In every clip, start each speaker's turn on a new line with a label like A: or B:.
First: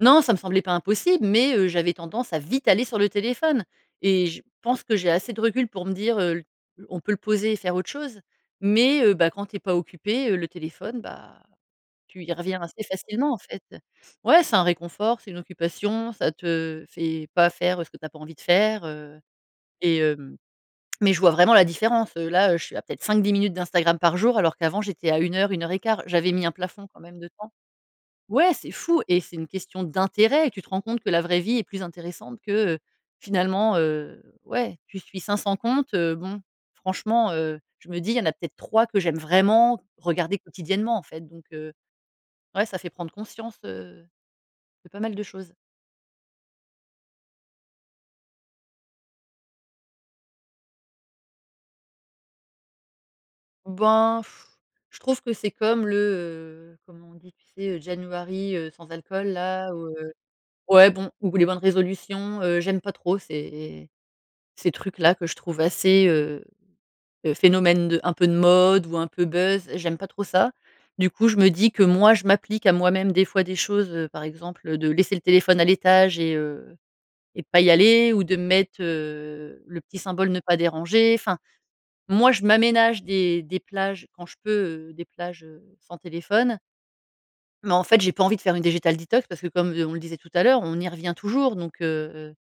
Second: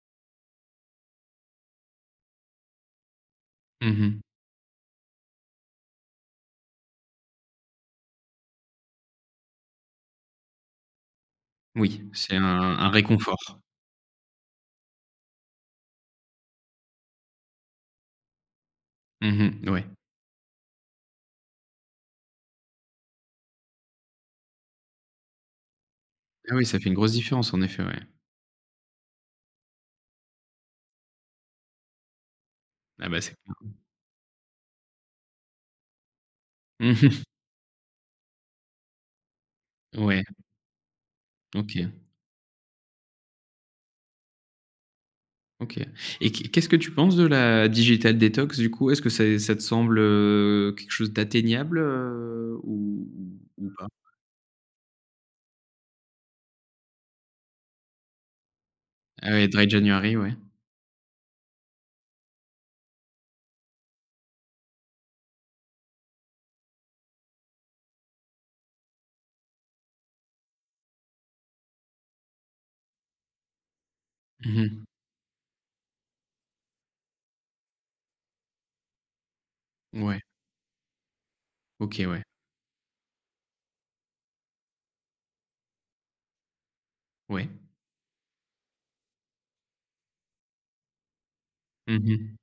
A: Non ça me semblait pas impossible, mais, heu, j'avais tendance à vite aller sur le téléphone
B: Mmh mh.
A: et je pense que j'ai assez de recul pour me dire, heu: «On peut le poser et faire autre chose», mais, heu, bah, quand tu es pas occupée, heu, le téléphone, bah,
B: Oui,
A: tu y
B: c'est un
A: reviens assez
B: un
A: facilement, en
B: réconfort.
A: fait. Ouais, c'est un réconfort, c'est une occupation, ça te fait pas faire ce que tu as pas envie de faire, heu
B: Mmh mh. Ouais.
A: et heu, mais je vois vraiment la différence. Heu, là, je suis à peut-être 5-10 minutes d'Instagram par jour, alors qu'avant, j'étais à 1 heure, une heure et quart. J'avais mis un
B: Ah oui, ça
A: plafond
B: fait une
A: quand
B: grosse
A: même de temps.
B: différence, en effet, ouais.
A: Ouais, c'est fou et c'est une question d'intérêt. Tu te rends compte que la vraie vie est plus intéressante que, heu,
B: Ah, bah, c'est
A: finalement,
B: [unintelligible]
A: heu, ouais tu suis 500 comptes heu, bon, franchement, heu, je me dis: «Il y en a peut-être 3 que j'aime vraiment
B: Ouais.
A: regarder quotidiennement, en fait». Donc heu,
B: OK.
A: ouais ça fait prendre conscience, heu, de pas mal de choses.
B: OK et qu'est qu'est-ce que tu penses de la digital detox du coup? Est-ce que c'est ça te semble, heu, quelque chose d'atteignable, heu, ou ou ou pas?
A: Ben je trouve que c'est comme le, heu, comment on dit? Tu sais? January, heu, sans alcool,
B: Ah oui, Dry
A: là, ou, heu,
B: January, ouais.
A: ouais bon ou les bonnes résolutions. Heu, j'aime pas trop ces ces trucs-là que je trouve assez, heu, phénomènes de un peu de mode ou un peu buzz, j'aime pas trop ça. Du coup, je me dis que moi, je m'applique à moi-même des fois des choses, heu, par
B: Mmh
A: exemple, heu,
B: mh.
A: de laisser le téléphone à l'étage et heu et pas y aller, ou de me mettre, heu, le petit
B: Mouais
A: symbole ne pas déranger enfin,
B: OK, ouais.
A: moi, je m'aménage des des plages quand je peux, heu, des plages, heu, sans téléphone
B: Oui.
A: mais en fait, j'ai pas envie de faire une digital detox parce que, comme je on le disait tout à l'heure, on y revient toujours. Donc
B: Mmh
A: heu
B: mh.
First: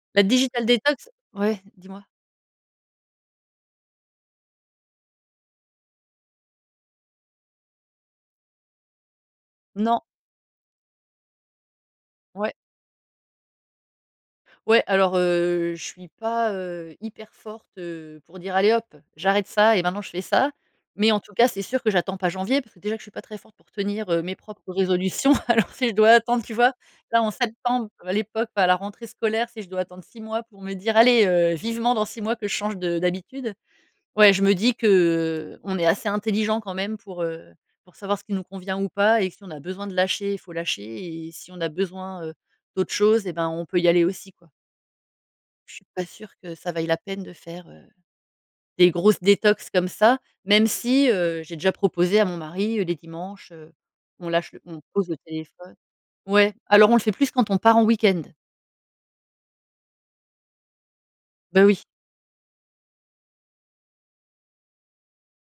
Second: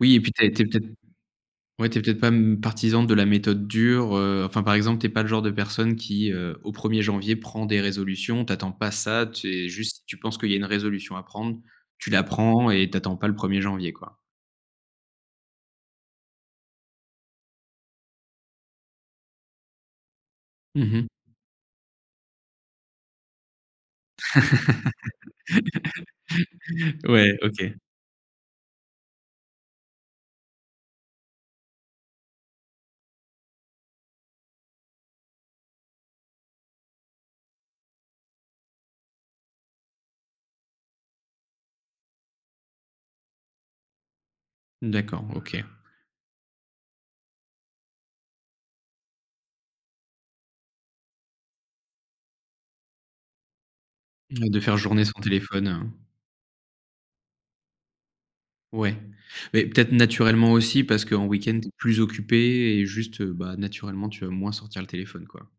B: Oui et
A: la
B: puis tu as été
A: digital
B: peut être
A: detox ouais,
B: ouais, tu es
A: dis-moi.
B: peut-être pas, hem, partisan de la méthode dure, heu, enfin par exemple tu es pas le genre de personne qui, heu, au premier janvier prend des résolutions. Tu attends pas ça, tu es
A: Non.
B: juste tu penses qu'il y a une résolution à prendre, tu la
A: Ouais.
B: prends et t'attends pas le 1er janvier, quoi.
A: Ouais, alors, heu, je suis pas, heu, hyper forte, heu, pour dire: «Allez hop, j'arrête ça et maintenant je fais ça»,
B: Mmh mh.
A: mais en tout cas, c'est sûr que j'attends pas janvier parce que déjà je suis pas très forte pour tenir, heu, mes propres résolutions. Alors si je dois attendre. Tu vois, là en
B: Ouais, OK.
A: septembre, à l'époque, à la rentrée scolaire, si je dois attendre 6 mois pour me dire: «Allez, heu, vivement dans 6 mois que je change de d'habitude», ouais je me dis que, heu, on est assez intelligent quand même pour, heu, pour savoir ce qui nous convient ou pas. Et si on a besoin de lâcher, il faut lâcher. Et si on a besoin, heu, d'autres choses et ben on peut y aller aussi, quoi.
B: D'accord, OK.
A: Je suis pas sûre que ça vaille la peine de faire, heu, des grosses détox comme ça, même si, heu, j'ai déjà proposé à mon mari, heu, les dimanches, heu, on lâche
B: De faire
A: on
B: journée
A: pose le
B: sans téléphone,
A: téléphone.
B: heu?
A: Ouais, alors on le fait plus quand on part en week-end.
B: Ouais, mais peut-être naturellement aussi parce qu'en week-end
A: Bah
B: tu es
A: oui.
B: plus occupée et juste, bah, naturellement tu vas moins sortir le téléphone, quoi.